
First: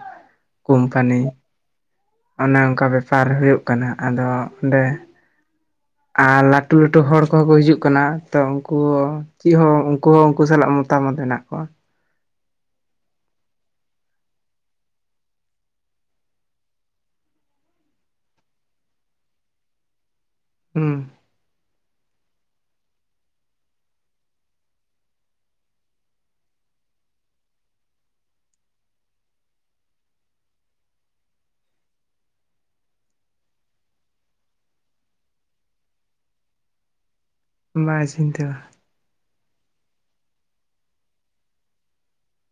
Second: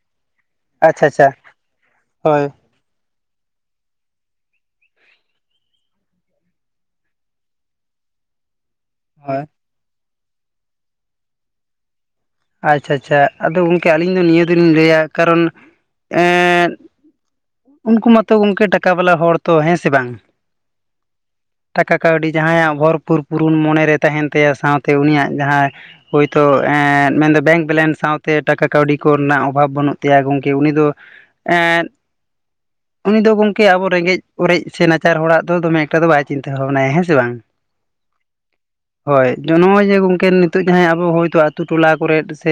Speaker 2: ᱟᱪᱪᱷᱟ
Speaker 1: ᱠᱳᱢᱯᱟᱱᱤ
Speaker 2: ᱟᱪᱪᱷᱟ ᱦᱳᱭ
Speaker 1: ᱚᱱᱮ ᱚᱱᱠᱟ ᱵᱮᱯᱟᱨ ᱦᱩᱭᱩᱜ ᱠᱟᱱᱟ ᱟᱫᱚ ᱚᱸᱰᱮ ᱟᱨ ᱞᱟᱹᱴᱩ ᱞᱟᱹᱴᱩ ᱦᱚᱲ ᱠᱚᱦᱚᱸ ᱠᱚ ᱦᱤᱡᱩᱜ ᱠᱟᱱᱟ ᱛᱚ ᱩᱱᱠᱩ
Speaker 2: ᱦᱳᱭ
Speaker 1: ᱪᱮᱜ ᱦᱚᱸ ᱩᱱᱠᱩ ᱦᱚᱸ ᱩᱱᱠᱩ ᱥᱟᱞᱟᱜ ᱢᱚᱛᱟᱢᱚᱛ ᱦᱮᱱᱟᱜ ᱠᱚᱣᱟ᱾
Speaker 2: ᱟᱪᱪᱷᱟ ᱟᱪᱪᱷᱟ ᱟᱫᱚ ᱜᱚᱝᱠᱮ ᱟᱹᱞᱤᱧ ᱫᱚ ᱱᱤᱭᱟᱹ ᱫᱚᱞᱤᱧ ᱞᱟᱹᱭᱟ ᱠᱟᱨᱚᱱ ᱮᱸ ᱩᱱᱠᱩ ᱢᱟᱛᱚ ᱜᱚᱢᱠᱮ ᱴᱟᱠᱟ ᱵᱟᱞᱟ ᱦᱚᱲ ᱛᱚ ᱦᱮᱸ ᱥᱮ ᱵᱟᱝ᱾
Speaker 1: ᱦᱩᱸ
Speaker 2: ᱴᱟᱠᱟ ᱠᱟᱹᱣᱰᱤ ᱡᱟᱦᱟᱸᱭᱟᱜ ᱵᱷᱚᱨᱯᱩᱨ ᱯᱩᱨᱩᱱ ᱢᱚᱱᱮᱨᱮ ᱛᱟᱦᱮᱱ ᱛᱟᱭᱟ ᱥᱟᱶᱛᱮ ᱩᱱᱤᱭᱟᱜ ᱡᱟᱦᱟᱸ ᱦᱳᱭᱛᱳ ᱮᱸ ᱢᱮᱱᱫᱚ ᱵᱮᱝᱠ ᱵᱮᱞᱮᱱᱥ ᱥᱟᱶᱛᱮ ᱴᱟᱠᱟ ᱠᱟᱹᱣᱰᱤ ᱠᱚᱨᱮᱱᱟᱜ ᱚᱵᱷᱟᱵᱽ ᱵᱟᱹᱱᱩᱜ ᱛᱟᱭᱟ ᱜᱚᱢᱠᱮ ᱩᱱᱤ ᱫᱚ ᱮᱸᱜ ᱩᱱᱤ ᱫᱚ ᱜᱚᱝᱠᱮ ᱟᱵᱚ ᱨᱮᱸᱜᱮᱡ ᱚᱨᱮᱡ ᱥᱮ ᱱᱟᱪᱟᱨ ᱦᱚᱲᱟᱜ ᱫᱚᱢᱮ ᱮᱠᱴᱟ ᱫᱚ ᱵᱟᱭ ᱪᱤᱱᱛᱟᱹ ᱵᱷᱟᱵᱽᱱᱟᱭᱟ ᱦᱮᱸ ᱥᱮ ᱵᱟᱝ᱾
Speaker 1: ᱵᱟᱭ ᱪᱤᱱᱛᱟᱹᱣᱟ᱾
Speaker 2: ᱦᱳᱭ ᱡᱚ ᱱᱚᱜᱼᱚᱭ ᱡᱮ ᱜᱚᱝᱠᱮ ᱱᱤᱛᱚᱜ ᱡᱟᱦᱟᱸᱭ ᱟᱵᱚ ᱦᱚᱭᱛᱳ ᱟᱹᱛᱩ ᱴᱚᱞᱟ ᱯᱷᱚᱨᱮᱥᱴ ᱥᱮ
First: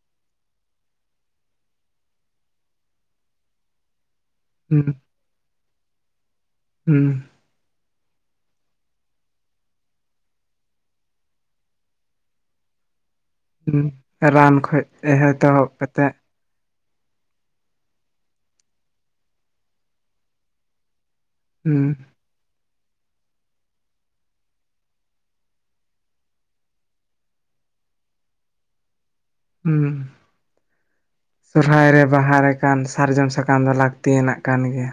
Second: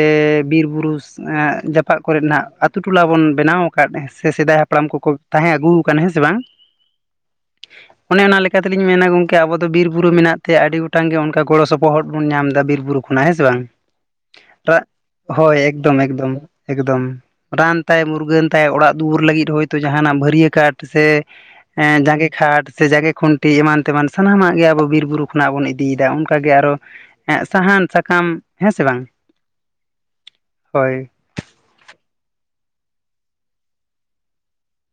Speaker 2: ᱵᱤᱨ ᱵᱩᱨᱩ ᱮᱸᱜ ᱡᱟᱯᱟᱜ ᱠᱚᱨᱮ ᱱᱟᱜ ᱟᱛᱳ ᱴᱚᱞᱟ ᱵᱚᱱ ᱵᱮᱱᱟᱣ ᱠᱟᱜ ᱥᱮ ᱥᱮᱫᱟᱭ ᱦᱟᱯᱲᱟᱢ
Speaker 1: ᱦᱩᱸ
Speaker 2: ᱠᱚᱠᱚ ᱛᱟᱦᱮᱸ ᱟᱹᱜᱩ ᱟᱠᱟᱱᱟ ᱦᱮᱸ ᱥᱮ ᱵᱟᱝ᱾
Speaker 1: ᱦᱩᱸ
Speaker 2: [inaudible] ᱚᱱᱮ ᱚᱱᱟ ᱞᱮᱠᱟ ᱛᱮᱞᱤᱧ ᱢᱮᱱᱟ ᱜᱚᱝᱠᱮ ᱟᱵᱚ ᱫᱚ ᱵᱤᱨ ᱵᱩᱨᱩ ᱢᱮᱱᱟᱜ ᱛᱮ ᱟᱹᱰᱤ ᱜᱚᱴᱟᱝ ᱜᱮ ᱚᱱᱠᱟ ᱜᱚᱲᱚ ᱥᱚᱯᱚᱦᱚᱫ ᱵᱚᱱ ᱧᱟᱢ ᱮᱫᱟ ᱵᱤᱨ ᱵᱩᱨᱩ ᱠᱷᱚᱱᱟᱜ ᱦᱮᱸ ᱥᱮ ᱵᱟᱝ
Speaker 1: ᱦᱩᱸ ᱨᱟᱱ
Speaker 2: ᱴᱟᱜ
Speaker 1: ᱠᱷᱚᱡ
Speaker 2: ᱦᱳᱭ
Speaker 1: ᱮᱛᱚᱦᱚᱵ
Speaker 2: ᱮᱠᱫᱚᱢ
Speaker 1: ᱠᱟᱛᱮᱫ
Speaker 2: ᱮᱠᱫᱚᱢ ᱮᱠᱫᱚᱢ ᱨᱟᱱ ᱛᱟᱭ ᱢᱩᱨᱜᱟᱹᱱ ᱛᱟᱭ ᱚᱲᱟᱜ ᱫᱩᱣᱟᱹᱨ ᱞᱟᱹᱜᱤᱫ ᱦᱚᱭᱛᱳ ᱡᱟᱦᱟᱱᱟᱜ ᱵᱷᱟᱹᱨᱭᱟᱹ ᱠᱟᱴ ᱥᱮ ᱮ
Speaker 1: ᱦᱩᱸ
Speaker 2: ᱡᱟᱸᱜᱮᱠᱴ ᱠᱷᱟᱴ ᱥᱮ ᱡᱟᱜᱮ ᱠᱷᱩᱱᱴᱤ ᱮᱢᱟᱱ ᱛᱮᱢᱟᱱ ᱥᱟᱱᱟᱢᱟᱜ ᱜᱮ ᱟᱵᱚ ᱵᱤᱨ ᱵᱩᱨᱩ ᱠᱷᱚᱱᱟᱜ ᱵᱚᱱ ᱤᱫᱤᱭᱮᱫᱟ ᱚᱱᱠᱟᱜᱮ ᱟᱨᱚ ᱮᱸᱜ ᱥᱟᱦᱟᱱ ᱥᱟᱠᱟᱢ ᱦᱮᱸ ᱥᱮ ᱵᱟᱝ᱾
Speaker 1: ᱦᱩᱸ
Speaker 2: ᱦᱳᱭ
Speaker 1: ᱥᱚᱦᱨᱟᱭ ᱨᱮ ᱵᱟᱦᱟ ᱨᱮ ᱠᱟᱱ ᱥᱟᱨᱡᱚᱢ ᱥᱟᱠᱟᱢ ᱫᱚ ᱞᱟᱹᱠᱛᱤᱭᱟᱱᱟᱜ ᱠᱟᱱ ᱜᱮᱭᱟ᱾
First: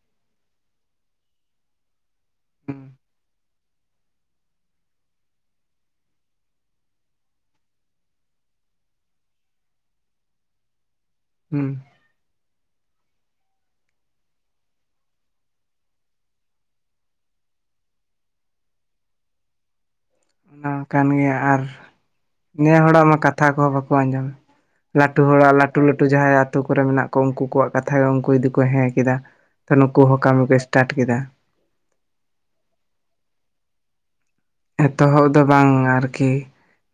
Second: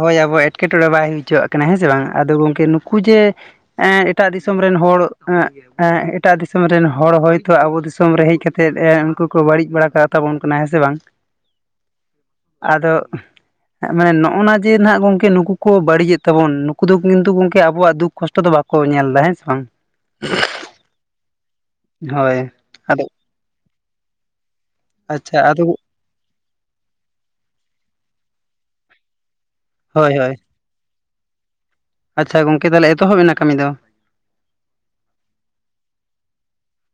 Speaker 2: ᱦᱳᱭ ᱟᱵᱚ ᱮᱸᱴᱠᱮᱴᱚᱸᱬᱮ ᱵᱟᱭ ᱦᱩᱭ ᱦᱚᱪᱚᱣᱟᱜ ᱠᱟᱱᱟ ᱦᱮᱸ ᱥᱮ ᱵᱟᱝ ᱟᱫᱚ ᱜᱚᱝᱠᱮ
Speaker 1: ᱦᱩᱸ
Speaker 2: ᱱᱩᱠᱩ ᱡᱮ ᱮᱸ ᱮᱴᱟᱜ ᱫᱤᱥᱚᱢ ᱨᱮᱱ ᱦᱚᱲ ᱮᱸᱜ ᱮᱸᱜ ᱮᱴᱟᱜ ᱫᱤᱥᱚᱢ ᱨᱮᱱ ᱦᱚᱲ ᱦᱚᱭᱛᱳ ᱟᱵᱚ ᱫᱤᱥᱚᱢ ᱨᱮ ᱦᱮᱡ ᱠᱟᱛᱮ ᱮ ᱩᱱᱠᱩ ᱠᱚ ᱵᱟᱹᱲᱤᱡ ᱵᱟᱲᱟᱤᱡ ᱵᱟᱲᱟ ᱠᱟᱜ ᱛᱟᱵᱚᱱ ᱠᱟᱱᱟ ᱦᱮᱸ ᱥᱮ ᱵᱟᱝ᱾
Speaker 1: ᱦᱩᱸ
Speaker 2: ᱟᱫᱚ ᱢᱟᱱᱮ ᱱᱚᱜ ᱱᱚᱜᱼᱱᱟ ᱡᱮ ᱱᱟᱦᱟᱸᱜ ᱜᱚᱝᱠᱮ ᱱᱩᱠᱩ ᱠᱚ ᱵᱟᱹᱲᱤᱡᱮᱫ ᱛᱟᱵᱚᱱ ᱱᱩᱠᱩ ᱫᱚ ᱠᱤᱱᱛᱩ ᱜᱚᱝᱠᱮ ᱟᱵᱚᱣᱟᱜ ᱫᱩᱠ ᱠᱚᱥᱴᱚ ᱫᱚ ᱵᱟᱠᱚ ᱧᱮᱞ ᱮᱫᱟ ᱦᱮᱸ ᱥᱮ ᱵᱟᱝ᱾
Speaker 1: ᱚᱱᱟ ᱦᱚᱸ ᱠᱟᱱ ᱜᱮᱭᱟ ᱟᱨ
Speaker 2: ᱦᱳᱭ
Speaker 1: ᱱᱤᱭᱟᱹ
Speaker 2: ᱟᱫᱚ
Speaker 1: ᱦᱚᱲᱟᱜ ᱢᱟ ᱠᱟᱛᱷᱟ ᱠᱚᱦᱚᱸ ᱵᱟᱠᱚ ᱟᱸᱡᱚᱢᱟ ᱞᱟᱹᱴᱩ
Speaker 2: ᱟᱪᱪᱷᱟ
Speaker 1: ᱦᱚᱲᱟᱜ
Speaker 2: ᱟᱫᱚ
Speaker 1: ᱞᱟᱹᱴᱩ ᱞᱟᱹᱴᱩ ᱴᱩ ᱡᱟᱦᱟᱸᱭ ᱟᱛᱳ ᱠᱚᱨᱮ ᱢᱮᱱᱟᱜ ᱠᱚ ᱩᱱᱠᱩ ᱠᱚᱣᱟᱜ ᱠᱟᱛᱷᱟ ᱜᱮ ᱩᱱᱠᱩ ᱡᱫᱤ ᱠᱚ ᱦᱮᱸ ᱠᱮᱫᱟ ᱛᱚ ᱱᱩᱠᱩ
Speaker 2: ᱦᱳᱭ
Speaker 1: ᱦᱚᱸ
Speaker 2: ᱦᱳᱭ
Speaker 1: ᱠᱟᱹᱢᱤ ᱥᱴᱟᱴ ᱠᱮᱫᱟ᱾
Speaker 2: ᱟᱪᱪᱷᱟ ᱜᱚᱝᱠᱮ ᱛᱟᱦᱚᱞᱮ ᱮᱛᱚᱦᱚᱵ ᱮᱱᱟ ᱠᱟᱹᱢᱤ ᱫᱚ᱾
Speaker 1: ᱮᱛᱚᱦᱚᱵ ᱫᱚ ᱵᱟᱝ ᱟᱨᱠᱤ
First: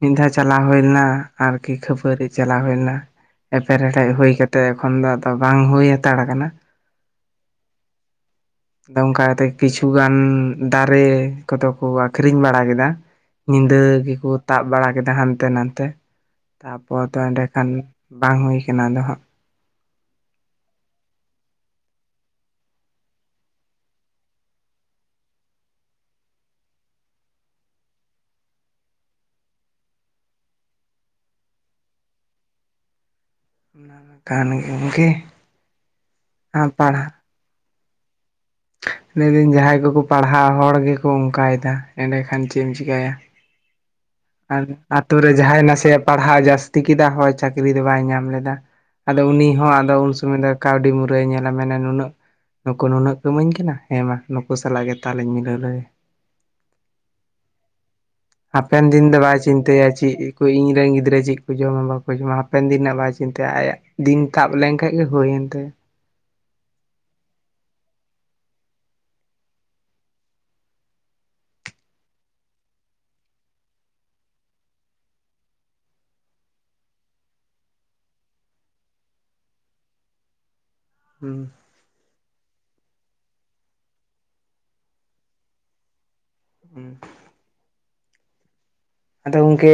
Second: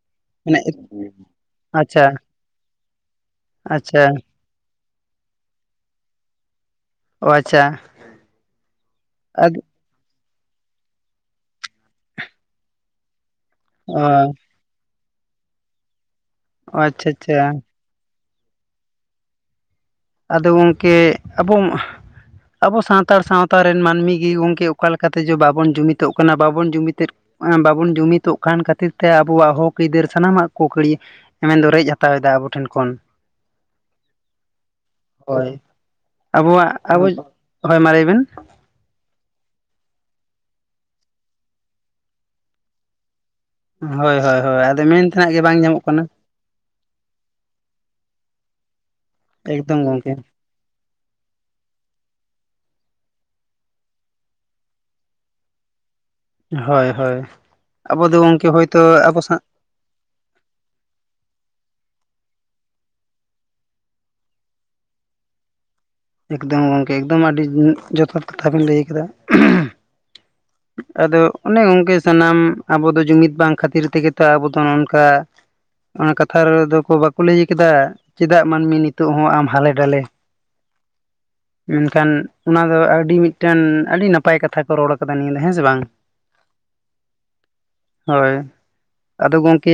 Speaker 1: ᱢᱤᱫ ᱫᱷᱟᱣ
Speaker 2: ᱢᱟᱱᱮ
Speaker 1: ᱪᱟᱞᱟᱣ ᱦᱳᱭ ᱞᱮᱱᱟ ᱟᱨᱠᱤ
Speaker 2: ᱟᱪᱪᱷᱟ
Speaker 1: ᱠᱷᱟᱹᱯᱟᱹᱨᱤ ᱪᱟᱞᱟᱣ ᱦᱩᱭᱳᱭ ᱞᱮᱱᱟ ᱮᱯᱮᱨ
Speaker 2: ᱟᱪᱪᱷᱟ
Speaker 1: ᱦᱮᱰᱮᱡ ᱦᱩᱭ ᱠᱟᱛ ᱛᱮ ᱮᱠᱷᱚᱱ ᱫᱚ ᱟᱫᱚ ᱵᱟᱝ ᱦᱩᱭ ᱦᱟᱛᱟᱲ ᱠᱟᱱᱟ᱾
Speaker 2: ᱚ ᱟᱪᱪᱷᱟ
Speaker 1: [unintelligible] ᱠᱟᱛᱮ ᱠᱤᱪᱷᱩ
Speaker 2: ᱟᱫᱚ
Speaker 1: ᱠᱤᱪᱷᱩ ᱜᱟᱱ ᱫᱟᱨᱮ ᱠᱚᱫᱚ ᱠᱚ ᱟᱠᱷᱨᱤᱧ ᱵᱟᱲᱟ ᱠᱮᱫᱟ, ᱧᱤᱫᱟᱹ
Speaker 2: ᱚ
Speaker 1: ᱜᱮᱠᱚ ᱛᱟᱵ ᱵᱟᱲᱟ ᱠᱮᱫᱟ ᱦᱟᱱᱛᱮ ᱱᱟᱛᱮ, ᱛᱟᱯᱚᱨᱮ
Speaker 2: ᱟᱪᱪᱷᱟ
Speaker 1: ᱫᱚ
Speaker 2: ᱟᱪᱪᱷᱟ
Speaker 1: ᱮᱸᱰᱮ ᱠᱷᱟᱱ ᱵᱟᱝ ᱦᱩᱭ ᱠᱟᱱᱟ ᱟᱫᱚ ᱦᱟᱸᱜ᱾
Speaker 2: ᱟᱫᱚ ᱜᱚᱝᱠᱮ ᱟᱵᱚ ᱢᱟ ᱟᱵᱚ ᱥᱟᱱᱛᱟᱲ ᱥᱟᱶᱛᱟ ᱨᱮᱱ ᱢᱟᱹᱱᱢᱤ ᱜᱮ ᱜᱚᱝᱠᱮ ᱚᱠᱟ ᱞᱮᱠᱟ ᱞᱮᱠᱟ ᱛᱮᱪᱚ ᱵᱟᱵᱚᱱ ᱡᱩᱢᱤᱛᱚᱜ ᱠᱟᱱᱟ ᱵᱟᱵᱚᱱ ᱡᱩᱢᱤᱛᱮᱫ ᱮᱸ ᱵᱟᱵᱚᱱ ᱡᱩᱢᱤᱛᱚᱜ ᱠᱷᱟᱱ ᱠᱷᱟᱹᱛᱤᱨ ᱛᱮ ᱟᱵᱚᱣᱟᱜ ᱦᱚᱠ ᱟᱹᱭᱫᱟᱹᱨ ᱥᱟᱱᱟᱢᱟᱜ ᱠᱚ ᱠᱟᱹᱲᱤ ᱮ ᱢᱮᱱ ᱫᱚ ᱨᱮᱡ ᱦᱟᱛᱟᱣᱮᱫᱟ ᱟᱵᱚ ᱴᱷᱮᱱ ᱠᱷᱚᱱ᱾
Speaker 1: ᱚᱱᱟ ᱢᱟ ᱠᱟᱱ ᱜᱮ᱾
Speaker 2: ᱦᱳᱭ
Speaker 1: ᱟᱨ
Speaker 2: ᱟᱵᱚᱣᱟᱜ
Speaker 1: ᱯᱟᱲᱦᱟᱣ
Speaker 2: ᱟᱵᱚ ᱦᱳᱭ ᱢᱟ ᱞᱟᱹᱭ ᱵᱮᱱ᱾
Speaker 1: ᱞᱟᱭ ᱫᱤᱱ ᱡᱟᱦᱟᱸᱭ ᱠᱚᱠᱚ ᱯᱟᱲᱦᱟᱜ ᱦᱚᱲ ᱜᱮᱠᱚ ᱚᱱᱠᱟᱭᱮᱫᱟ ᱮᱸᱰᱮᱠᱷᱟᱱ ᱪᱮᱫ ᱮᱢ ᱪᱤᱠᱟᱹᱭᱟ᱾
Speaker 2: ᱦᱳᱭ ᱦᱳᱭ᱾ ᱦᱳᱭ
Speaker 1: ᱟᱨ
Speaker 2: ᱟᱫᱚ ᱢᱮᱱ
Speaker 1: ᱟᱛᱳ ᱨᱮ
Speaker 2: ᱛᱮᱱᱟᱜ ᱜᱮ ᱵᱟᱝ
Speaker 1: ᱡᱟᱦᱟᱸᱭ
Speaker 2: ᱧᱟᱢᱚᱜ
Speaker 1: ᱱᱟᱥᱮᱭᱟᱜ
Speaker 2: ᱠᱟᱱᱟ
Speaker 1: ᱯᱟᱲᱦᱟᱣ ᱡᱟᱥ ᱛᱤ ᱠᱮᱫᱟ ᱦᱚᱭ ᱪᱟᱹᱠᱨᱤ ᱫᱚ ᱵᱟᱭ ᱧᱟᱢ ᱞᱮᱫᱟ, ᱟᱫᱚ ᱩᱱᱤ ᱦᱚᱸ
Speaker 2: ᱮᱠᱫᱚᱢ
Speaker 1: ᱟᱫᱚ ᱩᱱ
Speaker 2: ᱜᱚᱝᱠᱮ
Speaker 1: ᱥᱚᱢᱚᱭ ᱫᱚ ᱠᱟᱹᱣᱰᱤ ᱢᱩᱨᱟᱹᱭ ᱧᱮᱞᱟ ᱢᱮᱱᱟ ᱱᱩᱱᱟᱹᱜ ᱱᱩᱠᱩ ᱱᱩᱱᱟᱹᱜ ᱠᱚ ᱤᱢᱟᱹᱧ ᱠᱟᱱᱟ, ᱦᱮᱸ ᱢᱟ ᱱᱩᱠᱩ ᱥᱟᱞᱟᱜ ᱜᱮ ᱛᱟᱞᱤᱧ ᱢᱤᱞᱟᱹᱣ ᱞᱮᱜᱮ᱾
Speaker 2: ᱦᱳᱭ ᱦᱳᱭ, ᱟᱵᱚ ᱫᱚ ᱜᱚᱝᱠᱮ ᱦᱚᱭᱛᱳ
Speaker 1: ᱦᱟᱯᱮᱱ ᱫᱤᱱ ᱫᱚ
Speaker 2: ᱟᱵᱚ
Speaker 1: ᱵᱟᱭ
Speaker 2: ᱥᱟᱶ
Speaker 1: ᱪᱤᱱᱛᱟᱹᱭᱟ ᱪᱮᱫ ᱠᱚ ᱤᱧᱨᱮᱱ ᱜᱤᱫᱽᱨᱟᱹ ᱪᱮᱫ ᱠᱚ ᱡᱚᱢᱟ ᱵᱟᱠᱚ ᱡᱚᱢᱟ ᱦᱟᱯᱮᱱ ᱫᱤᱱ ᱨᱮᱱᱟᱜ ᱵᱟᱭ ᱪᱤᱱᱛᱟᱹᱭᱟ ᱟᱭᱟᱜ ᱫᱤᱱ ᱛᱟᱵ ᱞᱮᱱᱠᱷᱟᱱ ᱜᱮ ᱦᱳᱭᱮᱱ ᱛᱟᱭᱟ᱾
Speaker 2: ᱮᱠᱫᱚᱢ ᱜᱚᱝᱠᱮ ᱮᱠᱫᱚᱢ ᱟᱹᱰᱤ ᱡᱚᱛᱷᱟᱛ ᱠᱟᱛᱷᱟ ᱵᱤᱱ ᱞᱟᱹᱭ ᱟᱠᱟᱫᱟ᱾ ᱟᱫᱚ ᱚᱱᱮ ᱜᱚᱝᱠᱮ ᱥᱟᱱᱟᱢ ᱟᱵᱚ ᱫᱚ ᱡᱩᱢᱤᱫ ᱵᱟᱝ ᱠᱷᱟᱹᱛᱤᱨ ᱛᱮᱜᱮ ᱛᱚ ᱟᱵᱚ ᱫᱚ ᱱᱚ-ᱚᱱᱠᱟ ᱚᱱᱟ ᱠᱟᱛᱷᱟ ᱨᱮᱫᱚ ᱠᱚ ᱵᱟᱠᱚ ᱞᱟᱹᱭ ᱟᱠᱟᱫᱟ, ᱪᱮᱫᱟᱜ ᱢᱟᱹᱱᱢᱤ ᱱᱤᱛᱚᱜ ᱦᱚᱸ ᱟᱢ ᱦᱟᱞᱮ ᱰᱟᱞᱮ? [inaudible]
Speaker 1: ᱦᱩᱸ᱾
Speaker 2: ᱢᱮᱱᱠᱷᱟᱱ ᱚᱱᱟ ᱫᱚ ᱟᱹᱰᱤ ᱢᱤᱫᱴᱮᱱ, ᱟᱹᱰᱤ ᱱᱟᱯᱟᱭ ᱠᱟᱛᱷᱟ ᱠᱚ ᱨᱚᱲ ᱟᱠᱟᱫᱟ ᱱᱤᱭᱟᱹ ᱫᱚ, ᱦᱮᱸ ᱥᱮ ᱵᱟᱝ?
Speaker 1: ᱦᱩᱸ᱾
Speaker 2: ᱦᱳᱭ᱾
Speaker 1: ᱟᱫᱚ ᱜᱚᱝᱠᱮ,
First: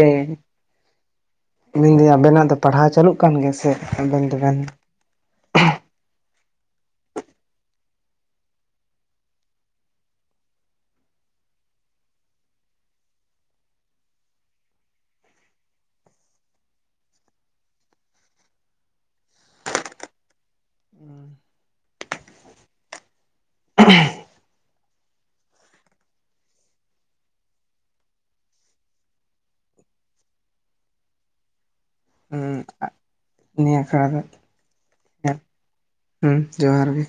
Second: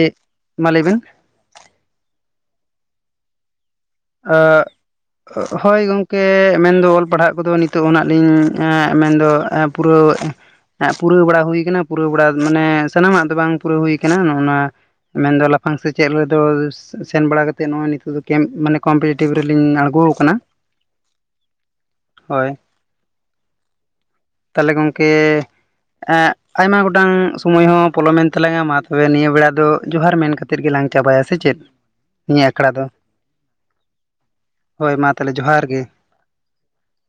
Speaker 2: ᱢᱟ ᱞᱟᱹᱭ ᱵᱮᱱ
Speaker 1: ᱢᱮᱱᱫᱟᱹᱧ ᱟᱵᱮᱱᱟᱜ ᱫᱚ ᱯᱟᱲᱦᱟᱣ ᱪᱟᱹᱞᱩᱜ ᱠᱟᱱ ᱜᱮ ᱥᱮ ᱟᱵᱮᱱ
Speaker 2: ᱚᱻ
Speaker 1: ᱫᱚᱵᱮᱱ
Speaker 2: ᱦᱳᱭ ᱜᱚᱝᱠᱮ, ᱢᱮᱱᱫᱚ ᱚᱞ ᱯᱟᱲᱦᱟᱜ ᱠᱚᱫᱚ ᱱᱤᱛᱚᱜ ᱦᱚᱸ ᱱᱟᱜ ᱞᱤᱧ ᱢᱮᱱᱫᱚ ᱮᱸ ᱯᱩᱨᱟᱹᱳ ᱮᱸᱫ ᱯᱩᱨᱟᱹᱣ ᱵᱟᱲᱟ ᱦᱩᱭ ᱠᱟᱱᱟ ᱯᱩᱨᱟᱹᱣ ᱵᱟᱲᱟ, ᱢᱟᱱᱮ ᱥᱟᱱᱟᱢᱟᱜ ᱫᱚ ᱵᱟᱝ ᱯᱩᱨᱟᱹᱣ ᱦᱩᱭ ᱠᱟᱱᱟ ᱱᱚᱜ-ᱱᱚᱣᱟ ᱢᱮᱱᱫᱚ ᱞᱟᱯᱷᱟᱝ ᱥᱮᱪᱮᱫ ᱨᱮᱫᱚ ᱥᱮᱱ ᱵᱟᱲᱟ ᱠᱟ ᱠᱟᱛᱮᱫ ᱱᱚᱜ-ᱚᱭ ᱱᱤᱛᱚᱜ ᱫᱚ ᱠᱮᱢᱯ ᱢᱟᱱᱮ ᱠᱚᱢᱯᱤᱴᱤᱴᱤᱵᱷ ᱨᱮᱞᱤᱧ ᱟᱬᱜᱚ ᱟᱠᱟᱱᱟ, ᱦᱳᱭ᱾ ᱛᱟᱞᱦᱮ ᱜᱚᱝᱠᱮ ᱮᱸ ᱟᱭᱢᱟ ᱜᱚᱴᱟᱝ ᱥᱚᱢᱚᱭ ᱦᱚᱸ ᱯᱚᱞᱚᱢᱮᱱ ᱛᱟᱞᱟᱝᱟ, ᱢᱟ ᱛᱚᱵᱮ ᱱᱤᱭᱟᱹ ᱵᱮᱲᱟ ᱫᱚ ᱡᱚᱦᱟᱨ ᱢᱮᱱ ᱠᱟ ᱛᱮᱫ ᱜᱮᱞᱟᱝ ᱪᱟᱵᱟᱭᱟ, ᱥᱮ ᱪᱮᱫ? ᱱᱤᱭᱟᱹ
Speaker 1: ᱦᱩᱸ
Speaker 2: ᱟᱠᱷᱲᱟ ᱫᱚ᱾
Speaker 1: ᱱᱤᱭᱟᱹ ᱟᱠᱷᱲᱟ ᱫᱚ᱾
Speaker 2: ᱦᱳᱭ ᱢᱟ ᱛᱟᱞᱦᱮ ᱡᱚᱦᱟᱨ ᱜᱮ᱾
Speaker 1: ᱦᱩᱸ ᱡᱚᱦᱟᱨ ᱜᱮ᱾